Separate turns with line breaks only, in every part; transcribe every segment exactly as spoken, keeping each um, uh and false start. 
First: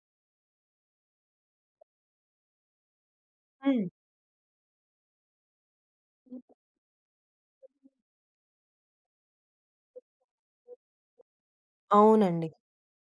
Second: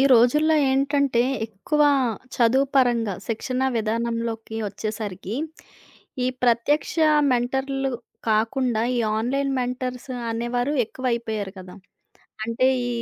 ఈ రోజుల్లో ఏంటంటే, ఎక్కువ చదువు పరంగా శిక్షణా
హ్మ్.
విధానంలోకి వచ్చేసరికి, ఈ ప్రత్యక్ష మెంటర్‌లు కాకుండా, ఈ ఆన్‌లైన్ మెంటర్స్ అనేవారు ఎక్కువైపోయారు కదా!
అవునండి.
అంటే, ఈ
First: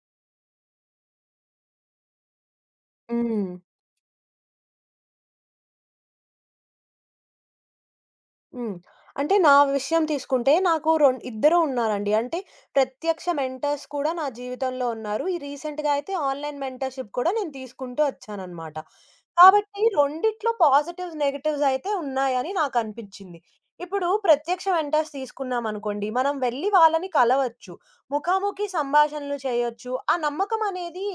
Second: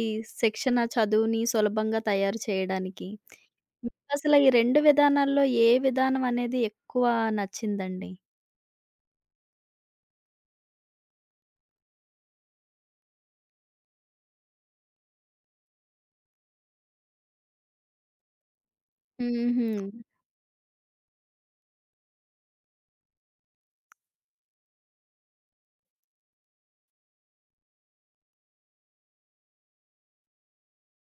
శిక్షణ చదువుని సులభంగా తయారు చేయడానికి.
హ్మ్.
మీకసల ఈ రెండు విధానాల్లో ఏ విధానం అనేది ఎక్కువ నచ్చిందండి?
హ్మ్. అంటే నా విషయం తీసుకుంటే నాకు రొం ఇద్దరు ఉన్నారండి. అంటే ప్రత్యక్ష మెంటర్స్ కూడా నా జీవితంలో ఉన్నారు. ఈ రీసెంట్‌గా అయితే ఆన్‌లైన్ మెంటర్‌షిప్ కూడా నేను తీసుకుంటూ వచ్చానన్నమాట.
హుహు.
కాబట్టి రెండిట్లో పాజిటివ్స్, నెగెటివ్స్ అయితే ఉన్నాయని నాకనిపించింది. ఇప్పుడు ప్రత్యక్ష మెంటర్స్ తీసుకున్నామనుకోండి, మనం వెళ్లి వాళ్ళని కలవచ్చు. ముఖాముఖి సంభాషణలు చేయొచ్చు. ఆ నమ్మకం అనేది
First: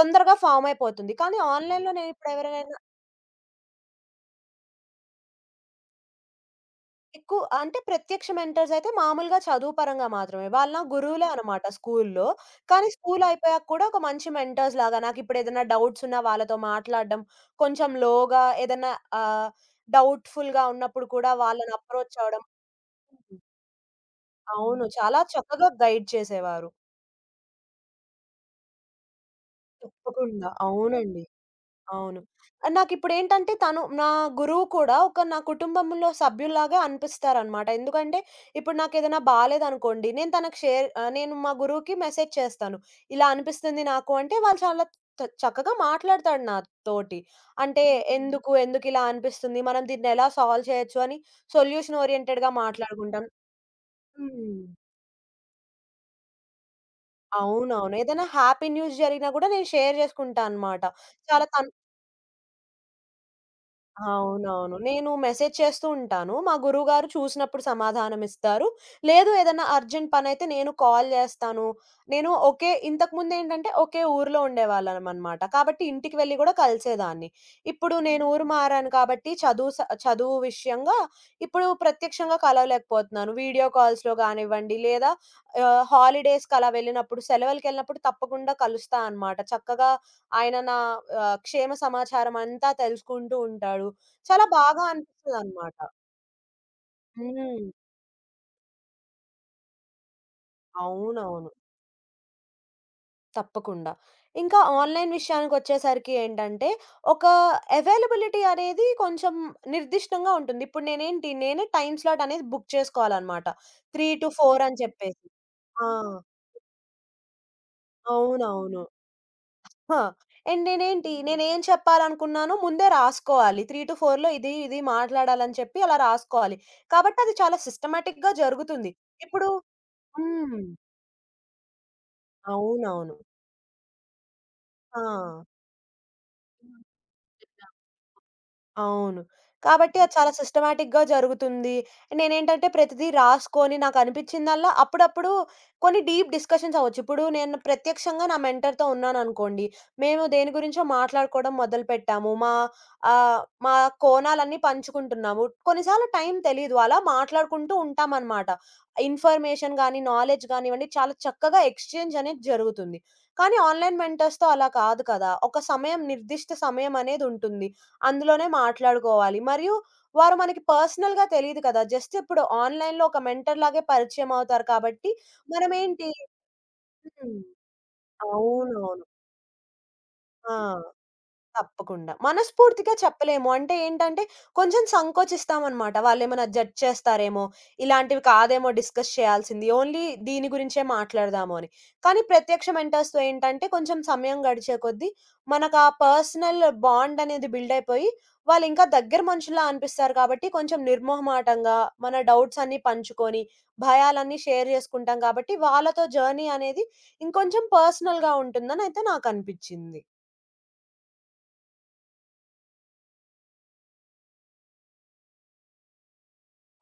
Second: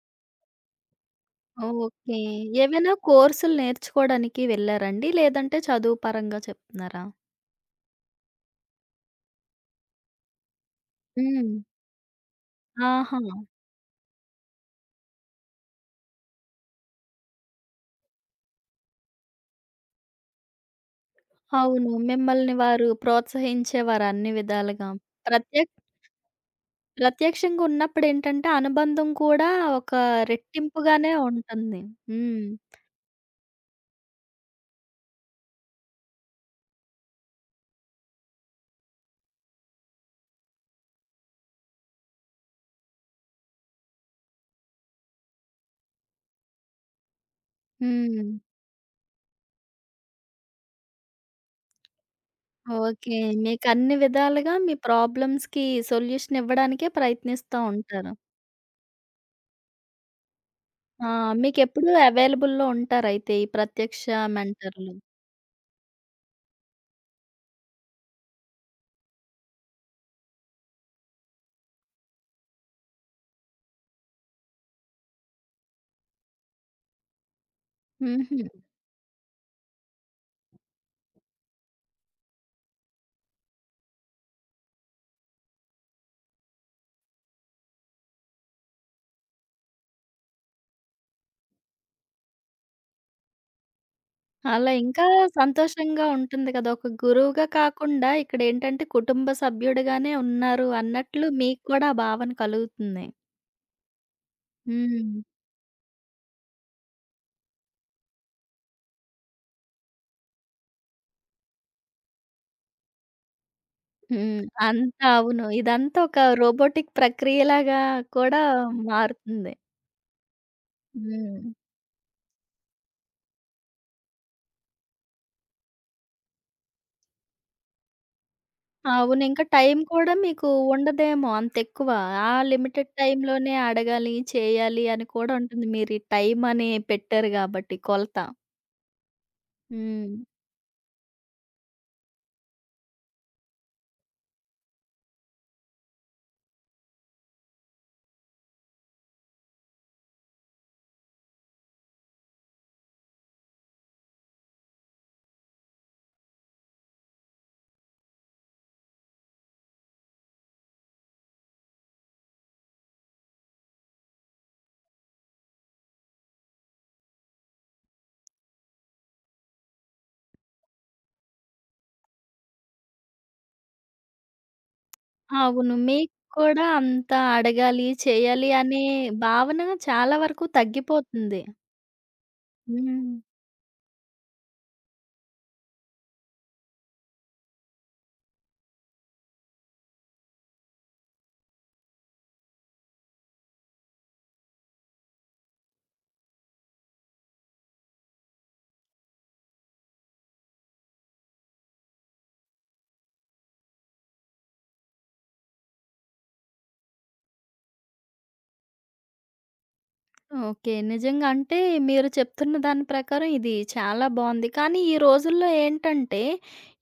తొందరగా ఫార్మ్ అయిపోతుంది. కానీ ఆన్‌లైన్‌లో నేను
ఓకే.
ఇప్పుడు ఎవరినైనా
ఏవైనా కోర్సులు నేర్చుకోవడానికి వెళ్లారండి? లేదంటే చదువు పరంగా చెప్తున్నారా?
ఎక్కువ అంటే ప్రత్యక్ష మెంటర్స్ అయితే మామూలుగా చదువు పరంగా మాత్రమే. వాళ్ళు నా గురువులే
హ్మ్.
అనమాట స్కూలులో. కానీ
ఆహా!
స్కూల్ అయిపోయాక కూడా ఒక మంచి మెంటర్స్ లాగా నాకిప్పుడు ఏదైనా డౌట్స్ ఉన్నా వాళ్ళతో మాట్లాడడం, కొంచెం లోగా ఏదన్నా ఆహ్, డౌట్‌ఫుల్‌గా ఉన్నప్పుడు కూడా వాళ్ళని
అవును.
అప్రోచ్ అవ్వడం.
మిమ్మల్ని వారు ప్రోత్సహించేవారు అన్ని
అవును.
విధాలుగా.
చాలా
ప్రత్య
చక్కగా గైడ్ చేసేవారు.
ప్రత్యక్షంగా ఉన్నప్పుడేంటంటే, అనుబంధం కూడా ఒక
తప్పకుండా.
రెట్టింపుగానే
అవునండి.
ఉంటుంది.
అవును.
హ్మ్.
ఆహ్, నాకిప్పుడేంటంటే తను నా గురువు కూడా ఒక నా కుటుంబంలో సభ్యుల్లాగా అనిపిస్తారనమాట. ఎందుకంటే ఇప్పుడు నాకేదైనా బాలేదనుకోండి, నేను తనకు షేర్ ఆహ్, నేను మా గురువుకి మెసేజ్ చేస్తాను. ఇలా అనిపిస్తుంది నాకు అంటే వాళ్ళు చాలా త చక్కగా మాట్లాడతాడు నాతోటి. అంటే ఓకే.
హ్మ్.
ఎందుకు, ఎందుకిలా అనిపిస్తుంది, మనం దీన్నెలా సాల్వ్ చేయొచ్చు అని సొల్యూషన్ ఓరియెంటెడ్‌గా
ఓకే.
మాట్లాడుకుంటాం.
మీకన్ని విధాలుగా
హ్మ్.
మీ ప్రాబ్లమ్స్‌కి సొల్యూషన్ ఇవ్వడానికే ప్రయత్నిస్తా
అవునవును.
ఉంటారు.
ఏదైనా హ్యాపీ న్యూస్ జరిగినా గూడా నేను షేర్ జేసుకుంటా అనమాట.
ఆ!
చాలా తను
మీకెప్పుడూ అవైలబుల్‌లో ఉంటారైతే ఈ ప్రత్యక్ష
అవునవును.
మెంటర్‌లు.
నేను మెసేజ్ చేస్తూ ఉంటాను. మా గురువుగారు చూసినప్పుడు సమాధానమిస్తారు. లేదు ఏదన్నా అర్జెంట్ పనైతే నేను కాల్ జేస్తాను. నేను ఒకే ఇంతకుముందేంటంటే ఒకే ఊర్లో ఉండేవాళ్ళమనమాట. కాబట్టి ఇంటికి వెళ్లి గూడా కలిసేదాన్ని. ఇప్పుడు నేను
హుహు.
ఊరు మారాను కాబట్టి చదువు స చదువు విషయంగా ఇప్పుడు ప్రత్యక్షంగా కలవలేకపోతున్నాను. వీడియో కాల్స్‌లో గానివ్వండి లేదా ఆహ్, హాలిడేస్‌కి అలా వెళ్ళినప్పుడు సెలవులకెళ్ళినప్పుడు తప్పకుండా కలుస్తా అనమాట. చక్కగా ఆయన నా ఆహ్, క్షేమ సమాచారం అంతా తెలుసుకుంటూ ఉంటాడు. చాలా
అలా
బాగా
ఇంకా
అనిపిస్తదనమాట.
సంతోషంగా ఉంటుంది కదా! ఒక గురువుగా
హ్మ్.
కాకుండా ఇక్కడేంటంటే కుటుంబ సభ్యుడుగానే ఉన్నారు అన్నట్లు
అవునవును.
మీకు కూడా ఆ భావన కలుగుతుంది.
తప్పకుండా. ఇంకా ఆన్‌లైన్
హ్మ్.
విషయానికొచ్చేసరికి ఏంటంటే, ఒక అవైలబిలిటీ అనేది కొంచెం నిర్దిష్టంగా ఉంటుంది. ఇప్పుడు నేనేంటి, నేనే టైమ్ స్లాట్ అనేది బుక్ చేసుకోవాలనమాట.
హ్మ్.
మూడు నాలుగు అని
అంతా
చెప్పేసి.
అవును.
ఆ!
ఇదంతా ఒక రోబోటిక్ ప్రక్రియలాగా కూడా
అవునవును.
మారుతుంది.
ఆ! అండ్ నేనేంటి,
హ్మ్.
నేనేం చెప్పాలనుకున్నానో ముందే రాసుకోవాలి. మూడు నాలుగు-4లో ఇది, ఇది మాట్లాడాలని చెప్పి అలా రాసుకోవాలి. కాబట్టి అది చాలా సిస్టమాటిక్‌గా జరుగుతుంది.
అవును. ఇంకా
ఇప్పుడు
టైం కూడా మీకు
హ్మ్.
ఉండదేమో అంతెక్కువ. ఆ లిమిటెడ్
అవునవును.
టైంలోనే అడగాలి, చేయాలి
ఆ!
అని కూడా ఉంటుంది. మీరు ఈ టైం అని పెట్టారు గాబట్టి కొలత.
అవును. కాబట్టి అది
హ్మ్.
చాలా సిస్టమాటిక్‌గా జరుగుతుంది. నేనేంటంటే ప్రతిదీ రాసుకొని నాకనిపించిందల్లా అప్పుడప్పుడు కొన్ని డీప్ డిస్కషన్స్ అవ్వచ్చు. ఇప్పుడు నేను ప్రత్యక్షంగా నా మెంటర్‌తో ఉన్నాననుకోండి. మేము దేని గురించో మాట్లాడుకోవడం మొదలుపెట్టాము. మా ఆహ్, మా కోణాలన్నీ పంచుకుంటున్నాము. కొన్నిసార్లు టైం తెలీదు. అలా మాట్లాడుకుంటూ ఉంటామనమాట. ఇన్ఫర్మేషన్ గాని, నాలెడ్జ్ గానివ్వండి చాలా చక్కగా ఎక్స్‌చేంజ్ అనేది జరుగుతుంది. కానీ ఆన్‌లైన్ మెంటర్స్‌తో అలా కాదు కదా! ఒక సమయం నిర్దిష్ట సమయం అనేదుంటుంది. అందులోనే మాట్లాడుకోవాలి. మరియు వారు మనకి పర్సనల్‌గా తెలీదు కదా! జస్ట్ ఇప్పుడు ఆన్‌లైన్‌లో ఒక మెంటర్ లాగే పరిచయం అవుతారు కాబట్టి
అవును.
మనమేంటి
మీకు కూడా అంత
హ్మ్.
అడగాలి, చేయాలి అనే
అవునవును.
భావన చాలా వరకు
ఆ!
తగ్గిపోతుంది.
తప్పకుండా. మనస్ఫూర్తిగా
హ్మ్.
చెప్పలేము. అంటే ఏంటంటే, కొంచెం సంకోచిస్తామనమాట. వాళ్ళేమైనా జడ్జ్ చేస్తారేమో, ఇలాంటివి కాదేమో డిస్కస్ చేయాల్సింది. ఓన్లీ దీని గురించే మాట్లాడదాము అని. కానీ ప్రత్యక్ష మెంటర్స్‌తో ఏంటంటే, కొంచెం సమయం గడిచే కొద్దీ మనకు ఆ పర్సనల్ బాండ్ అనేది బిల్డ్ అయిపోయి, వాళ్ళింకా దగ్గర మనుషుల్లా అనిపిస్తారు కాబట్టి, కొంచెం నిర్మొహమాటంగా మన డౌట్స్ అన్నీ పంచుకొని, భయాలన్నీ షేర్ చేసుకుంటాం కాబట్టి, వాళ్ళతో జర్నీ అనేది ఇంకొంచెం పర్సనల్‌గా ఉంటుందనయితే నాకనిపిచ్చింది.
ఓకే. నిజంగా అంటే మీరు చెప్తున్న దాని ప్రకారం ఇది చాలా బావుంది. కానీ ఈ రోజుల్లో ఏంటంటే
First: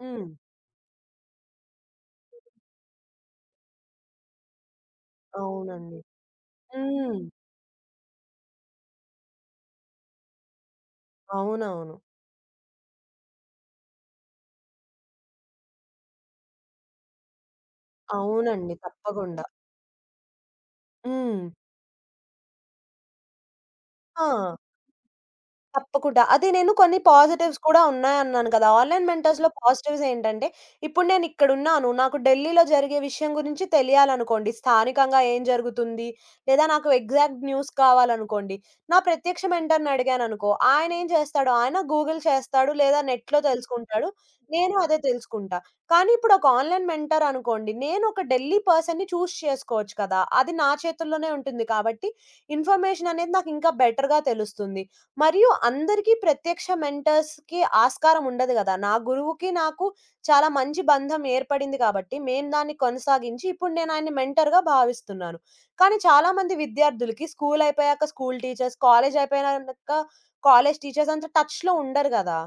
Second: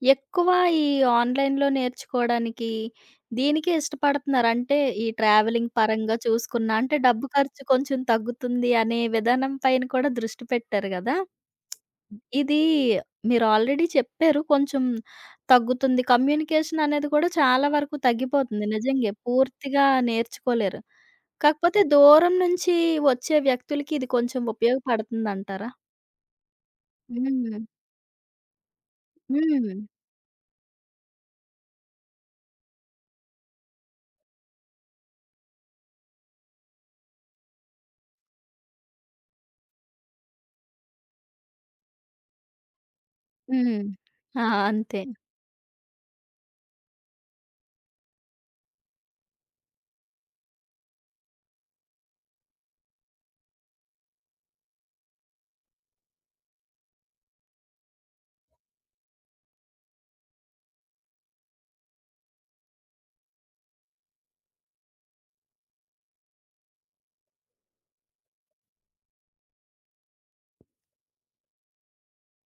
హ్మ్.
ఎక్కువ ఈ ఆన్‌లైన్‌లో నేర్చుకోవడానికి దీనికే ఇష్టపడుతున్నారు. అంటే ఈ ట్రావెలింగ్
అవునండి.
పరంగా చూసుకున్నా అంటే
హ్మ్.
డబ్బు ఖర్చు కొంచెం తగ్గుతుంది అనే విధానం పైన కూడా దృష్టి పెట్టారు గదా!
అవునవును.
ఇది మీరు ఆల్రెడీ చెప్పారు కొంచెం తగ్గుతుంది. కమ్యూనికేషన్ అనేది కూడా చాలా వరకు తగ్గిపోతుంది
అవునండి.
నిజంగే.
తప్పకుండా.
పూర్తిగా నేర్చుకోలేరు.
హ్మ్.
కాకపోతే దూరం నుంచి వచ్చే వ్యక్తులకి ఇది కొంచెం
ఆ!
ఉపయోగపడుతుందంటారా?
తప్పకుండా. అదే నేను కొన్ని
హ్మ్.
పాజిటివ్స్ కూడా ఉన్నాయన్నాను కదా! ఆన్‌లైన్ మెంటర్స్‌లో
హ్మ్.
పాజిటివ్స్ ఏంటంటే, ఇప్పుడు నేనిక్కడున్నాను. నాకు ఢిల్లీలో జరిగే విషయం గురించి తెలియాలనుకోండి, స్థానికంగా ఏం జరుగుతుంది? లేదా నాకు ఎగ్జాక్ట్ న్యూస్ కావాలనుకోండి, నా ప్రత్యక్ష మెంటర్‌ని అడిగాననుకో, ఆయనేం చేస్తాడు? ఆయన గూగుల్ చేస్తాడు, లేదా నెట్‌లో
హ్మ్.
తెలుసుకుంటాడు.
ఆ!
నేను అదే
అంతే.
తెలుసుకుంటా. కానీ ఇప్పుడు ఒక ఆన్‌లైన్ మెంటర్ అనుకోండి, నేనొక ఢిల్లీ పర్సన్‌ని చూస్ చేసుకోవచ్చు కదా! అది నా చేతుల్లోనే ఉంటుంది కాబట్టి, ఇన్ఫర్మేషన్ అనేది నాకు ఇంకా బెటర్‌గా తెలుస్తుంది. మరియు అందరికీ ప్రత్యక్ష మెంటర్స్‌కి ఆస్కారం ఉండదు గదా! నా గురువుకి, నాకు చాలా మంచి బంధం ఏర్పడింది కాబట్టి, మేము దాన్ని కొనసాగించి ఇప్పుడు నేను ఆయన్ని మెంటర్‌గా భావిస్తున్నాను. కానీ చాలామంది విద్యార్థులకి స్కూల్ అయిపోయాక స్కూల్ టీచర్స్, కాలేజ్ అయిపోయినాక కాలేజ్ టీచర్స్ అంత టచ్‌లో ఉండరు గదా!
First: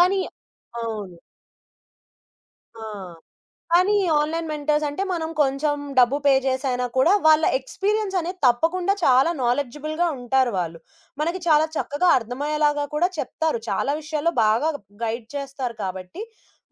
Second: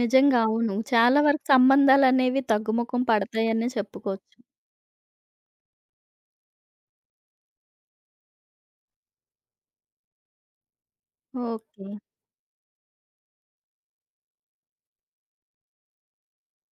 కానీ
అవును.
అవును.
చాలా వరకు సంబంధాలనేవి
ఆ!
తగ్గుముఖం పడతాయనే
కానీ
చెప్పుకోవచ్చు.
ఆన్‌లైన్ మెంటర్స్ అంటే మనం కొంచెం డబ్బు పే చేసైనా కూడా వాళ్ళ ఎక్స్‌పీరియన్స్ అనేది తప్పకుండా చాలా నాలెడ్జబుల్‌గా ఉంటారు వాళ్ళు. మనకి చాలా
ఓకే.
చక్కగా అర్థమయ్యేలాగా కూడా చెప్తారు. చాలా విషయాల్లో బాగా గైడ్ చేస్తారు కాబట్టి,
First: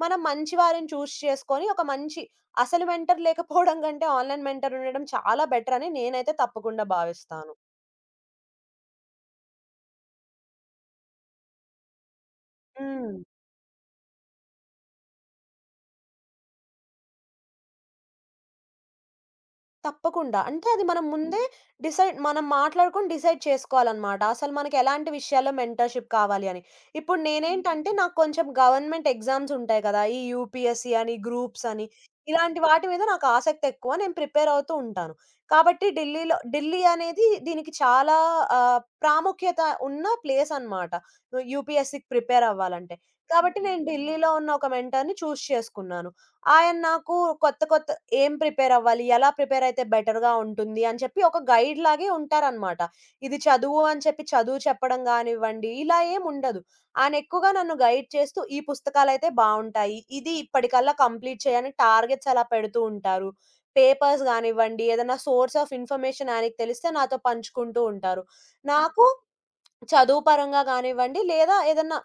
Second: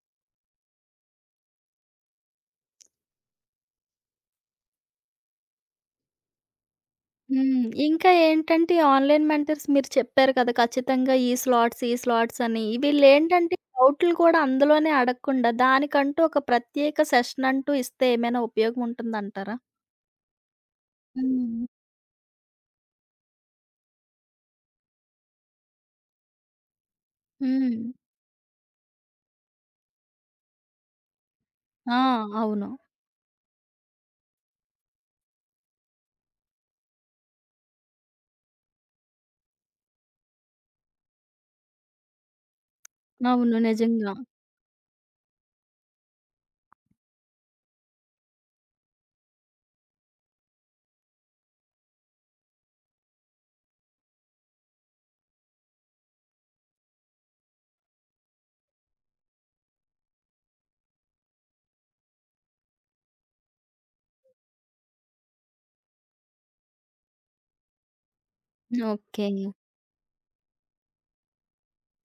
మనం మంచి వారిని చూస్ చేసుకొని ఒక మంచి అసలు మెంటర్ లేకపోవడం కంటే ఆన్‌లైన్ మెంటర్ ఉండడం చాలా బెటర్ అని నేనైతే తప్పకుండా భావిస్తాను.
హ్మ్. ఇంకా ఏంటంటే ఈ ఆన్‌లైన్ మెంటర్స్ మీరు చెప్పారు కదా! ఖచ్చితంగా ఈ స్లాట్స్, ఈ స్లాట్స్ అని.
హ్మ్.
వీళ్ళేంటంటే డౌట్లు కూడా అందులోనే అడగకుండా దానికంటూ ఒక ప్రత్యేక సెషన్ అంటూ ఇస్తే ఏమైనా ఉపయోగం ఉంటుందంటారా?
తప్పకుండా. అంటే అది మనం ముందే
హ్మ్.
డిసైడ్ మనం మాట్లాడుకొని డిసైడ్ చేసుకోవాలనమాట. అసలు మనకి ఎలాంటి విషయాల్లో మెంటర్‌షిప్ కావాలి అని. ఇప్పుడు
హ్మ్.
నేనేంటంటే నాకు కొంచెం గవర్నమెంట్ ఎగ్జామ్స్ ఉంటాయి కదా! ఈ యూపీఎస్‌సి అని, గ్రూప్స్ అని
ఆ!
ఇలాంటి
అవును.
వాటి మీద నాకు ఆసక్తి ఎక్కువ. నేను ప్రిపేర్ అవుతూ ఉంటాను. కాబట్టి ఢిల్లీలో ఢిల్లీ అనేది దీనికి చాలా ఆహ్, ప్రాముఖ్యత ఉన్న ప్లేస్ అనమాట. యూపీఎస్‌సికి ప్రిపేర్ అవ్వాలంటే.
అవును.
కాబట్టి నేను
నిజంగా.
ఢిల్లీలో ఉన్న ఒక మెంటర్‌ని చూజ్ చేసుకున్నాను. ఆయన నాకు కొత్త కొత్త ఏం ప్రిపేరవ్వాలి? ఎలా ప్రిపేరయితే బెటర్‌గా ఉంటుంది అని చెప్పి ఒక గైడ్‌లాగే ఉంటారనమాట. ఇది చదువు అని చెప్పి చదువు చెప్పడం గానివ్వండి, ఇలా ఏముండదు. ఆయన ఎక్కువగా నన్ను గైడ్ చేస్తూ ఈ పుస్తకాలయితే బావుంటాయి. ఇది ఇప్పటికల్లా కంప్లీట్ చేయని టార్గెట్స్ అలా పెడుతూ ఉంటారు. పేపర్స్ గానివ్వండి, ఏదైనా సోర్స్ ఆఫ్ ఇన్ఫర్మేషన్ ఆయనకి తెలిస్తే నాతో పంచుకుంటూ ఉంటారు. నాకు
ఓకే.
చదువు పరంగా గానివ్వండి, లేదా ఏదన్నా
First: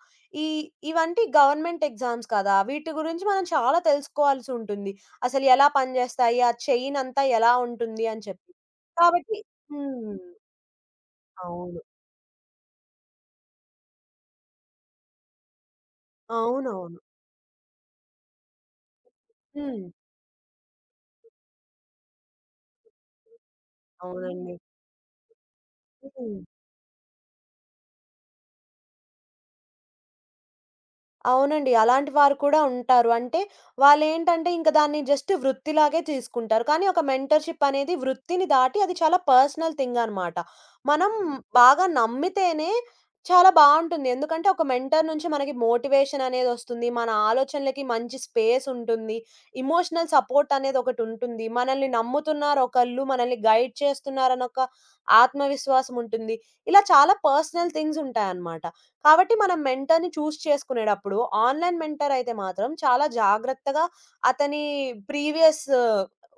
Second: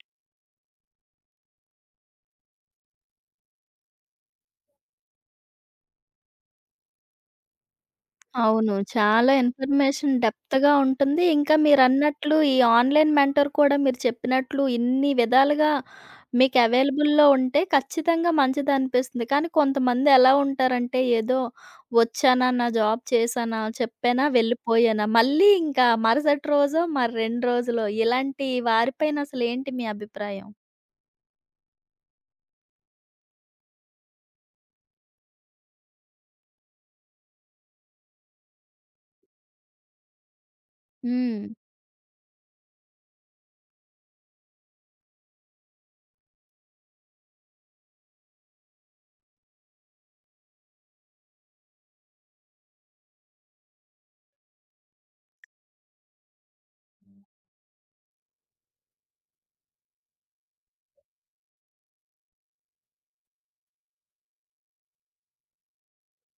ఈ ఇవంటి గవర్నమెంట్ ఎగ్జామ్స్ కదా! వీటి గురించి మనం చాలా తెలుసుకోవాల్సుంటుంది. అసలు ఎలా పనిజేస్తాయి? ఆ చైన్ అంతా ఎలా ఉంటుంది? అని చెప్పి.
అవును. చాలా
కాబట్టి
ఇన్ఫర్మేషన్
హ్మ్.
డెప్త్‌గా ఉంటుంది. ఇంకా
అవును.
మీరన్నట్లు ఈ ఆన్‌లైన్ మెంటర్ కూడా మీరు చెప్పినట్లు ఇన్ని విధాలుగా మీకు
అవునవును.
అవైలబుల్‌లో ఉంటే ఖచ్చితంగా మంచిదనిపిస్తుంది. కానీ
హ్మ్.
కొంతమంది ఎలా ఉంటారంటే ఏదో వచ్చానా, నా జాబ్ చేశానా, చెప్పానా,
అవునండి.
వెళ్ళిపోయానా, మళ్ళీ ఇంకా
హ్మ్.
మరుసటి రోజో, మరి రెండు రోజులో ఇలాంటి వారిపైన అసలేంటి మీ అభిప్రాయం?
అవునండి. అలాంటి వారు కూడా ఉంటారు. అంటే వాళ్ళేంటంటే ఇంక దాన్ని జస్ట్ వృత్తిలాగే తీసుకుంటారు. కానీ ఒక మెంటర్‌షిప్ అనేది వృత్తిని దాటి అది చాలా పర్సనల్ థింగ్ అనమాట. మనం
హ్మ్.
బాగా నమ్మితేనే చాలా బావుంటుంది. ఎందుకంటే ఒక మెంటర్ నుంచి మనకి మోటివేషన్ అనేదొస్తుంది. మన ఆలోచనలకి మంచి స్పేస్ ఉంటుంది. ఎమోషనల్ సపోర్ట్ అనేదొకటుంటుంది. మనల్ని నమ్ముతున్నారు ఒకళ్ళు, మనల్ని గైడ్ చేస్తున్నారనొక ఆత్మవిశ్వాసం ఉంటుంది. ఇలా చాలా పర్సనల్ థింగ్స్ ఉంటాయన్నమాట. కాబట్టి మనం మెంటర్‌ని చూజ్ చేసుకునేటప్పుడు ఆన్‌లైన్ మెంటర్ అయితే మాత్రం చాలా జాగ్రత్తగా అతని ప్రీవియస్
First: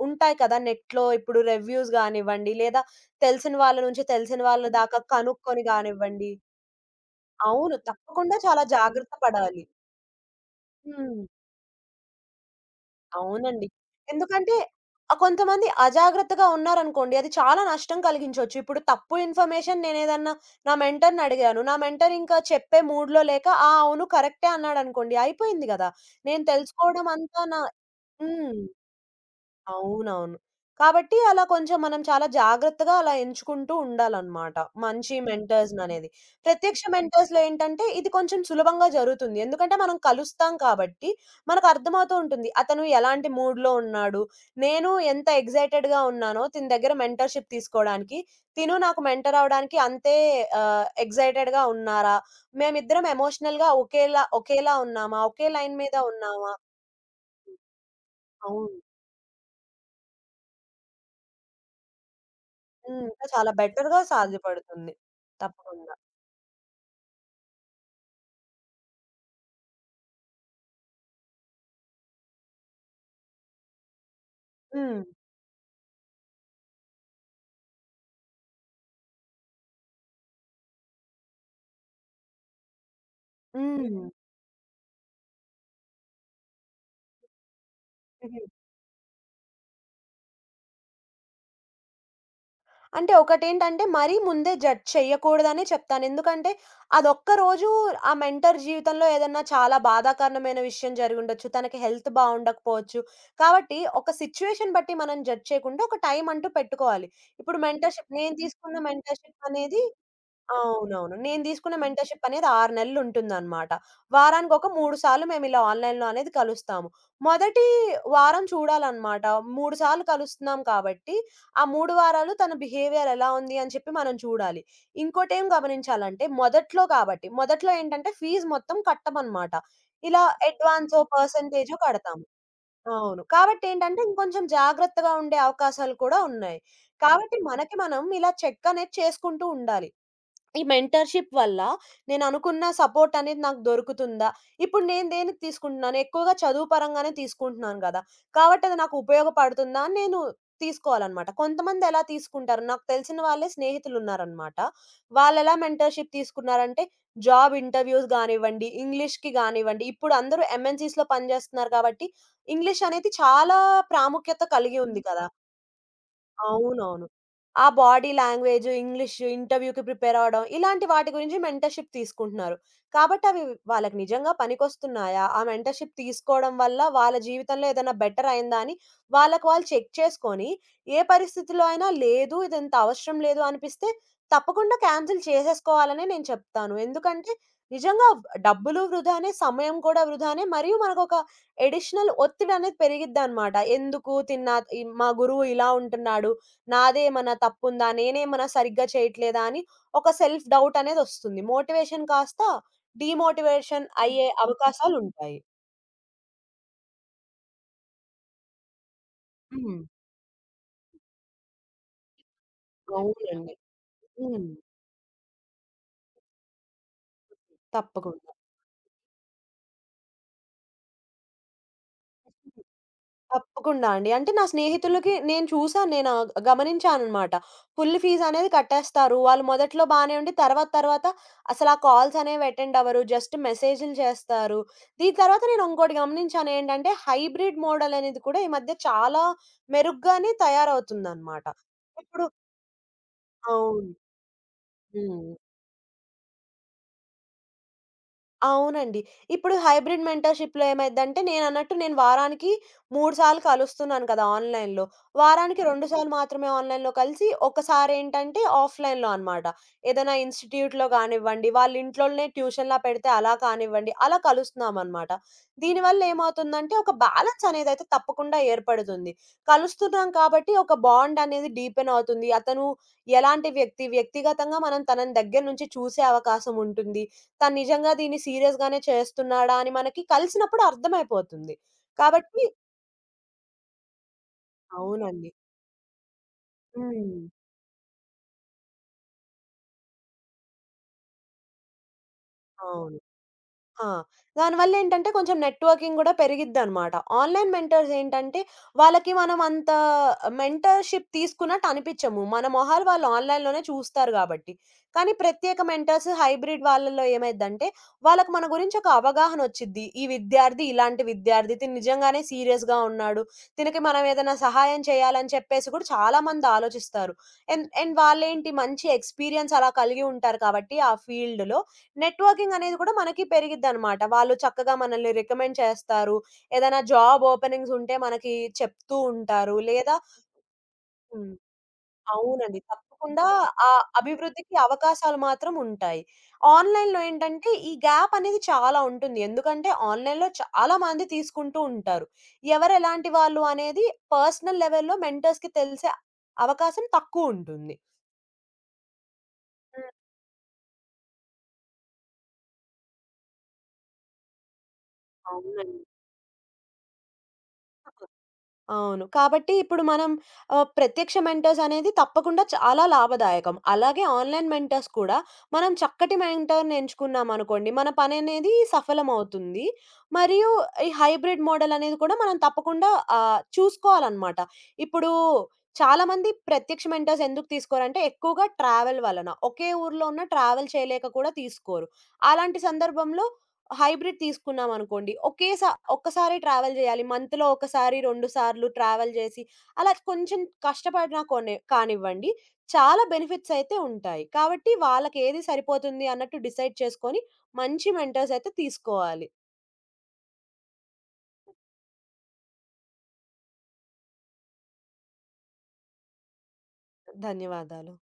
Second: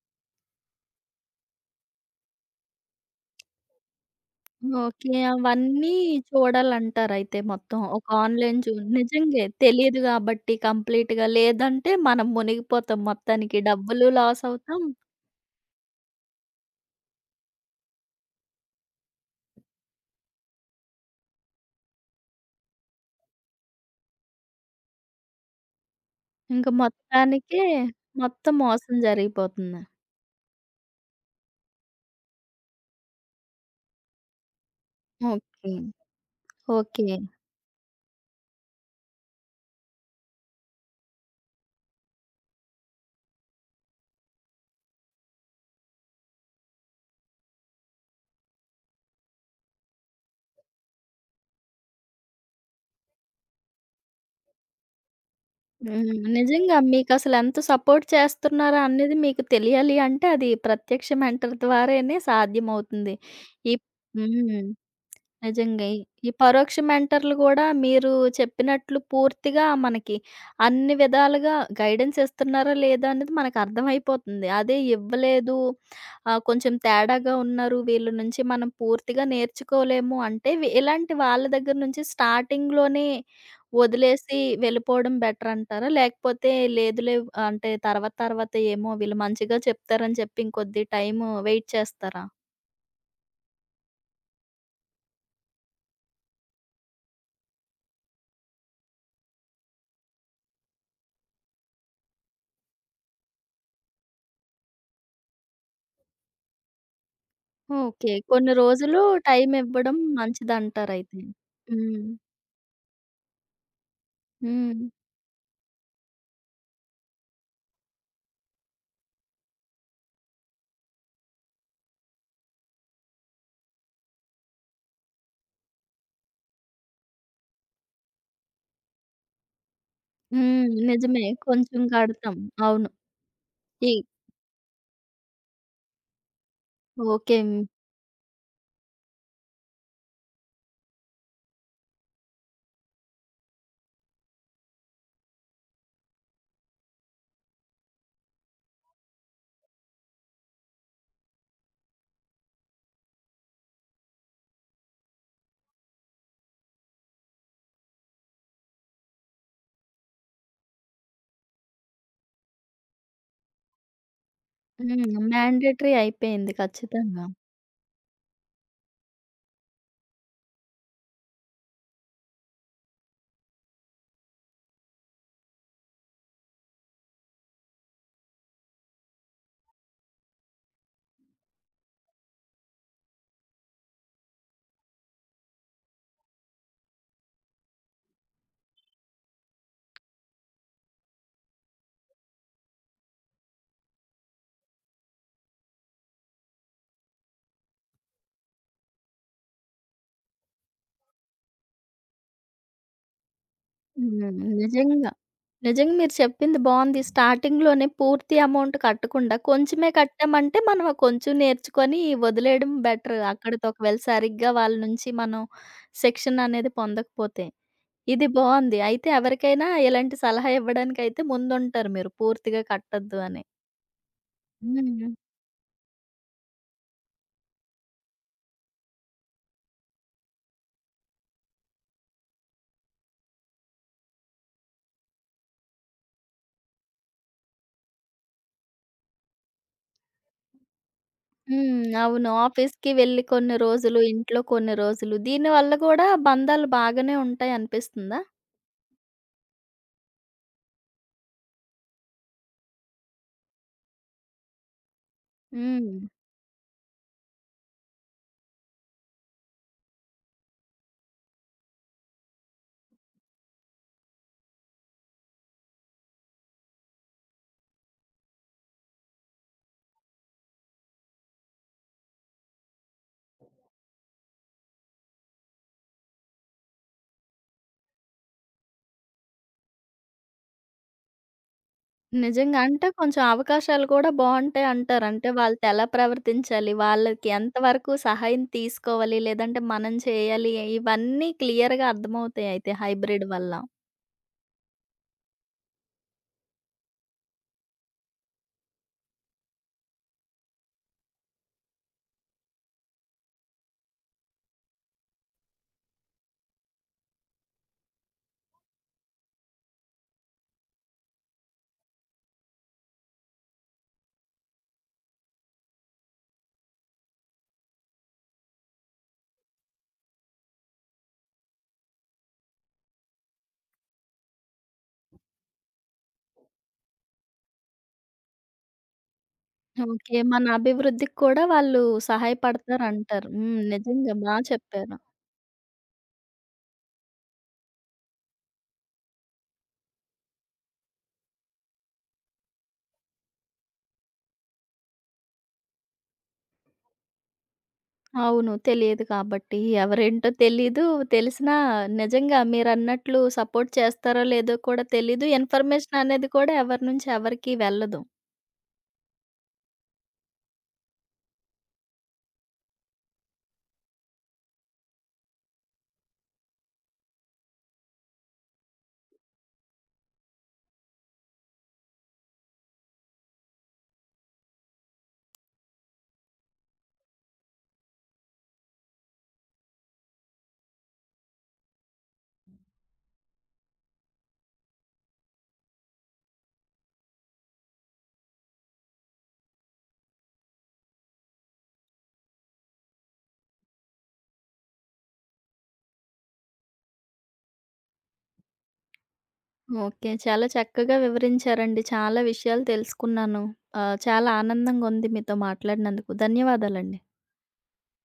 ఉంటాయి కదా! నెట్‌లో ఇప్పుడు రివ్యూస్ గానివ్వండి, లేదా తెలిసిన వాళ్ళ నుంచి తెలిసిన వాళ్ళ దాకా
ఓకే.
కనుక్కొని
అవన్నీ
గానివ్వండి
చూడాలంటారయితే
అవును.
మొత్తం. ఒక
తప్పకుండా
ఆన్‌లైన్
చాలా
చూ
జాగ్రత్త
నిజంగే
పడాలి.
తెలీదు గాబట్టి
హ్మ్.
కంప్లీట్‌గా. లేదంటే మనం మునిగిపోతాం మొత్తానికి.
అవునండి.
డబ్బులు లాస్
ఎందుకంటే
అవుతాం.
ఆహ్, కొంతమంది అజాగ్రత్తగా ఉన్నారనుకోండి. అది చాలా నష్టం కలిగించొచ్చు. ఇప్పుడు తప్పు ఇన్ఫర్మేషన్ నేనేదన్నా నా మెంటర్‌ని అడిగాను. నా మెంటర్ ఇంకా చెప్పే మూడ్‌లో లేక, ఆ! అవును కరెక్టే అన్నాడనుకోండి. అయిపోయింది గదా! నేను
ఇంక
తెలుసుకోవడం అంతా నా
మొత్తానికే
హ్మ్.
మొత్తం మోసం జరిగిపోతుంది.
అవునవును. కాబట్టి అలా కొంచెం మనం చాలా జాగ్రత్తగా అలా ఎంచుకుంటూ ఉండాలనమాట. మంచి
ఓకే.
మెంటర్స్‌ననేది. ప్రత్యక్ష
ఓకే.
మెంటర్స్‌లో ఏంటంటే ఇది కొంచెం సులభంగా జరుగుతుంది. ఎందుకంటే మనం కలుస్తాం కాబట్టి మనకు అర్థమవుతూ ఉంటుంది. అతను ఎలాంటి మూడ్‌లో ఉన్నాడు, నేను ఎంత ఎక్సైటెడ్‌గా ఉన్నానో తిన దగ్గర మెంటర్‌షిప్ తీసుకోవడానికి, తిను నాకు మెంటర్ అవ్వడానికి అంతే ఆహ్, ఎక్సైటెడ్‌గా ఉన్నారా, మేమిద్దరం ఎమోషనల్‌గా ఒకేలా ఒకేలా ఉన్నామా, ఒకే లైన్ మీద
హ్మ్.
ఉన్నామా
నిజంగా మీకసలెంత సపోర్ట్
అవును.
చేస్తున్నారో అనేది మీకు తెలియాలి అంటే అది ప్రత్యక్ష మెంటర్ ద్వారానే
హ్మ్.
సాధ్యమవుతుంది.
ఇంకా చాలా
ఇప్
బెటర్‌గా
హ్మ్.
సాధ్యపడుతుంది.
నిజంగా.
తప్పకుండా.
ఈ ఈ పరోక్ష మెంటర్‌లు గూడా మీరు చెప్పినట్లు పూర్తిగా మనకి అన్ని విధాలుగా గైడెన్స్ ఇస్తున్నారా లేదా అనేది మనకర్థమైపోతుంది. అదే
హ్మ్.
ఇవ్వలేదు, ఆహ్, కొంచెం తేడాగా ఉన్నారు, వీళ్ళ నుంచి మనం పూర్తిగా నేర్చుకోలేము అంటే వి ఇలాంటి వాళ్ళ దగ్గర నుంచి స్టార్టింగ్‌లోనే
హ్మ్.
వదిలేసి వెళ్ళిపోవడం బెటర్ అంటారా? లేకపోతే లేదులే అంటే తర్వాత
హుహు.
తర్వాత ఏమో వీళ్ళు మంచిగా చెప్తారని చెప్పి ఇంకొద్ది టైము వెయిట్ చేస్తారా?
అంటే ఒకటేంటంటే మరీ ముందే జడ్జ్ చెయ్యకూడదనే చెప్తాను. ఎందుకంటే అదొక్క రోజు ఆ మెంటర్ జీవితంలో ఏదన్నా చాలా బాధాకరణమైన విషయం జరిగుండొచ్చు. తనకి హెల్త్ బావుండకపోవచ్చు. కాబట్టి ఒక సిట్యుయేషన్ బట్టి మనం జడ్జ్ చేయకుండా ఒక టైం అంటూ పెట్టుకోవాలి. ఇప్పుడు
ఓకే.
మెంటర్‌షిప్ నేను
కొన్ని
తీసుకున్న
రోజులు
మెంటర్‌షిప్ అనేది
టైమివ్వడం
అవునవును.
మంచిదంటారయితే.
నేను తీసుకున్న
హ్మ్.
మెంటర్‌షిప్ అనేది ఆరు నెలలుంటుందనమాట. వారానికొక
హ్మ్.
మూడు సార్లు మేమిలా ఆన్‌లైన్‌లో అనేది కలుస్తాము. మొదటి వారం చూడాలనమాట. మూడు సార్లు కలుస్తున్నాం కాబట్టి, ఆ మూడు వారాలు తన బిహేవియర్ ఎలా ఉంది అని చెప్పి మనం చూడాలి. ఇంకోటేం గమనించాలంటే మొదట్లో కాబట్టి, మొదట్లో ఏంటంటే ఫీజు మొత్తం కట్టమనమాట. ఇలా
హ్మ్.
అడ్వాన్సో,
నిజమే.
పర్సెంటేజో
కొంచెం
కడతాము.
గడతాం. అవును.
అవును.
ఈ
కాబట్టేంటంటే ఇంకొంచెం జాగ్రత్తగా ఉండే అవకాశాలు కూడా ఉన్నాయి. కాబట్టి
ఓకే.
మనకి మనం ఇలా చెక్ అనేది చేసుకుంటూ ఉండాలి. ఈ మెంటర్‌షిప్ వల్ల నేననుకున్న సపోర్ట్ అనేది నాకు దొరుకుతుందా? ఇప్పుడు నేను దేనికి తీసుకుంటున్నాను? ఎక్కువగా చదువు పరంగానే తీసుకుంటున్నాను గదా! కాబట్టి అది నాకు ఉపయోగపడుతుందా అని నేను తీసుకోవాలనమాట. కొంతమందెలా తీసుకుంటారు, నాకు తెలిసిన వాళ్ళే స్నేహితులున్నారనమాట. వాళ్ళెలా మెంటర్‌షిప్ తీసుకున్నారంటే, జాబ్ ఇంటర్‌వ్యూస్ గానివ్వండి, ఇంగ్లీష్‌కి గానివ్వండి, ఇప్పుడు అందరూ ఎంఎన్‌సీస్‌లో పనిజేస్తున్నారు కాబట్టి, ఇంగ్లీష్ అనేది చాలా ప్రాముఖ్యత కలిగి ఉంది
హ్మ్.
కదా!
మ్యాండేటరీ అయిపోయింది
అవునవును.
ఖచ్చితంగా.
ఆ బాడీ లాంగ్వేజ్, ఇంగ్లీష్, ఇంటర్వ్యూకి ప్రిపేర్ అవ్వడం ఇలాంటి వాటి గురించి మెంటర్‌షిప్ తీసుకుంటున్నారు. కాబట్టి అవి వాళ్ళకి నిజంగా పనికొస్తున్నాయా? ఆ మెంటర్‌షిప్ తీసుకోవడం వల్ల వాళ్ళ జీవితంలో ఏదైనా బెటర్ అయిందా అని వాళ్ళకి వాళ్ళు చెక్ చేసుకొని, ఏ పరిస్థితిలో అయినా లేదు ఇదంత అవసరం లేదు అనిపిస్తే తప్పకుండా క్యాన్సిల్ చేసేసుకోవాలనే నేను చెప్తాను. ఎందుకంటే నిజంగా డబ్బులు వృధానే, సమయం కూడా వృధానే మరియు మనకొక ఎడిషనల్ ఒత్తిడనేది పెరిగిద్దనమాట. ఎందుకు తిన్నా ఈ మా గురువు ఇలా ఉంటున్నాడు. నాదేమన్నా తప్పుందా? నేనేమన్నా సరిగ్గా చేయట్లేదా? అని ఒక సెల్ఫ్ డౌటనేదొస్తుంది. మోటివేషన్ కాస్త డీమోటివేషన్ అయ్యే
హ్మ్. నిజంగా.
అవకాశాలుంటాయి.
నిజంగా మీరు చెప్పింది బావుంది. స్టార్టింగ్‌లోనే పూర్తి అమౌంట్ కట్టకుండా
హ్మ్.
కొంచెమే కట్టామంటే మనం ఆ కొంచెం నేర్చుకొని వదిలేయడం
అది.
బెటర్.
అవునండి.
అక్కడితో ఒకవేళ
హ్మ్.
సరిగ్గా వాళ్ళ నుంచి మనం శిక్షణ అనేది పొందకపోతే. ఇది
తప్పకుండా.
బావుంది. అయితే ఎవరికైనా ఇలాంటి సలహా ఇవ్వడానికైతే ముందుంటారు మీరు. పూర్తిగా కట్టొద్దు అని.
తప్పకుండా అండి. అంటే నా స్నేహితులకి
హ్మ్.
నేను చూసాను. నేను ఆహ్, గమనించాననమాట. ఫుల్ ఫీజనేది కట్టేస్తారు. వాళ్ళు మొదట్లో బానే ఉండి తర్వాత తర్వాత అసలా కాల్సనేవి అటెండ్ అవ్వరు. జస్ట్ మెసేజులు చేస్తారు. దీని తర్వాత నేను ఇంకోటి గమనించాను ఏంటంటే, హైబ్రిడ్ మోడలనేది కూడా ఈ మధ్య చాలా మెరుగ్గానే తయారవుతుందనమాట.
హ్మ్.
ఇప్పుడు
అవును. ఆఫీస్‌కి వెళ్లి కొన్ని
అవును.
రోజులు, ఇంట్లో కొన్ని రోజులు.
హ్మ్.
దీనివల్ల గూడా బంధాలు బాగానే ఉంటాయనిపిస్తుందా?
అవునండి. ఇప్పుడు హైబ్రిడ్ మెంటర్‌షిప్‌లో ఏమైద్దంటే నేనన్నట్టు నేను వారానికి మూడు సార్లు కలుస్తున్నాను కదా! ఆన్‌లైన్‌లో. వారానికి రెండు
హ్మ్.
సార్లు మాత్రమే ఆన్‌లైన్‌లో కలిసి, ఒకసారేంటంటే ఆఫ్‌లైన్‌లో అనమాట. ఏదైనా ఇన్‌స్టిట్యూట్‌లో కానివ్వండి, వాళ్ళ ఇంట్లోనే ట్యూషన్‌లా పెడితే అలా కానివ్వండి, అలా కలుస్తున్నామనమాట. దీనివల్ల ఏమవుతుందంటే ఒక బ్యాలెన్స్ అనేదైతే తప్పకుండా ఏర్పడుతుంది. కలుస్తున్నాం కాబట్టి ఒక బాండ్ అనేది డీపెన్ అవుతుంది. అతను ఎలాంటి వ్యక్తి, వ్యక్తిగతంగా మనం తనని దగ్గర నుంచి చూసే అవకాశం ఉంటుంది. తను నిజంగా దీన్ని సీరియస్ గానే చేస్తున్నాడా అని మనకి కలిసినప్పుడు అర్థమైపోతుంది. కాబట్టి
నిజంగా. అంటే కొంచెం అవకాశాలు కూడా బావుంటాయి అంటారు.
అవునండి.
అంటే వాళ్ళతో ఎలా ప్రవర్తించాలి?
హ్మ్.
వాళ్ళకి ఎంతవరకు సహాయం తీసుకోవాలి? లేదంటే మనం చేయాలి? ఇవన్నీ క్లియర్‌గా అర్థమవుతాయి అయితే
అవును.
హైబ్రిడ్ వల్ల.
ఆ! దానివల్లేంటంటే కొంచెం నెట్‌వర్కింగ్ గూడా పెరిగిద్దనమాట. ఆన్‌లైన్ మెంటర్స్ ఏంటంటే, వాళ్ళకి మనం అంత మెంటర్‌షిప్ తీసుకున్నట్టు అనిపిచ్చము. మన మొహాలు వాళ్ళు ఆన్‌లైన్‌లోనే చూస్తారు గాబట్టి. కానీ ప్రత్యేక మెంటర్స్, హైబ్రిడ్ వాళ్ళలో ఏమైద్దంటే, వాళ్ళకి మన గురించి ఒక అవగాహనొచ్చిద్ది. ఈ విద్యార్థి ఇలాంటి విద్యార్థి, తిను నిజంగానే సీరియస్‌గా ఉన్నాడు. తినకి మనం ఏదైనా సహాయం చేయాలని చెప్పేసి గూడా చాలామంది ఆలోచిస్తారు. అండ్, అండ్ వాళ్ళేంటి మంచి ఎక్స్‌పీరియన్స్ అలా కలిగి ఉంటారు కాబట్టి ఆ ఫీల్డ్‌లో నెట్వర్కింగ్ అనేది కూడా మనకి పెరిగిద్దనమాట. వాళ్ళు చక్కగా మనల్ని రికమెండ్ చేస్తారు. ఏదైనా జాబ్ ఓపెనింగ్స్ ఉంటే మనకి చెప్తూ ఉంటారు. లేదా
ఓకే. మన అభివృద్ధికి
హ్మ్.
కూడా వాళ్ళు
అవునండి. తప్పకుండా
సహాయపడతారంటారు. హ్మ్.
ఆ
నిజంగా బా
అభివృద్ధికి
చెప్పారు.
అవకాశాలు మాత్రం ఉంటాయి. ఆన్‌లైన్‌లో ఏంటంటే ఈ గ్యాప్ అనేది చాలా ఉంటుంది. ఎందుకంటే ఆన్‌లైన్‌లో చాలా మంది తీసుకుంటూ ఉంటారు. ఎవరెలాంటి వాళ్ళు అనేది పర్సనల్ లెవెల్‌లో మెంటర్స్‌కి తెలిసే అవకాశం తక్కువుంటుంది.
అవును. తెలియదు కాబట్టి
హ్మ్.
ఎవరేంటో తెలీదు. తెలిసినా నిజంగా మీరన్నట్లు సపోర్ట్ చేస్తారో లేదో కూడా తెలీదు.
అవునండి.
ఇన్ఫర్మేషన్ అనేది కూడా ఎవరి నుంచి ఎవరికీ వెళ్ళదు.
అవును. కాబట్టి ఇప్పుడు మనం ఆహ్, ప్రత్యక్ష మెంటర్స్ అనేది తప్పకుండా చాలా లాభదాయకం. అలాగే ఆన్‌లైన్ మెంటర్స్ కూడా మనం చక్కటి మెంటర్‌ని ఎంచుకున్నామనుకోండి, మన పననేది సఫలమవుతుంది. మరియు ఈ హైబ్రిడ్ మోడల్ అనేది కూడా మనం తప్పకుండా ఆహ్, చూసుకోవాలనమాట. ఇప్పుడు చాలామంది ప్రత్యక్ష మెంటర్స్ ఎందుకు తీసుకోరంటే ఎక్కువగా ట్రావెల్ వలన. ఒకే ఊర్లో ఉన్న ట్రావెల్ చేయలేక కూడా తీసుకోరు. అలాంటి సందర్భంలో హైబ్రిడ్ తీసుకున్నాం అనుకోండి. ఒకేసా ఒక్కసారే ట్రావెల్ జేయాలి. మంత్‌లో ఒకసారి, రెండు సార్లు ట్రావెల్ జేసి, అలా కొంచెం కష్టపడినా కొనే కానివ్వండి, చాలా బెనిఫిట్స్ అయితే ఉంటాయి. కాబట్టి వాళ్ళకేది సరిపోతుంది అన్నట్టు డిసైడ్ చేసుకొని, మంచి మెంటర్స్ అయితే తీసుకోవాలి.
ఓకే. చాలా చక్కగా వివరించారండి. చాలా విషయాలు తెలుసుకున్నాను. ఆహ్, చాలా ఆనందంగా ఉంది మీతో మాట్లాడినందుకు. ధన్యవాదాలండి.
ధన్యవాదాలు.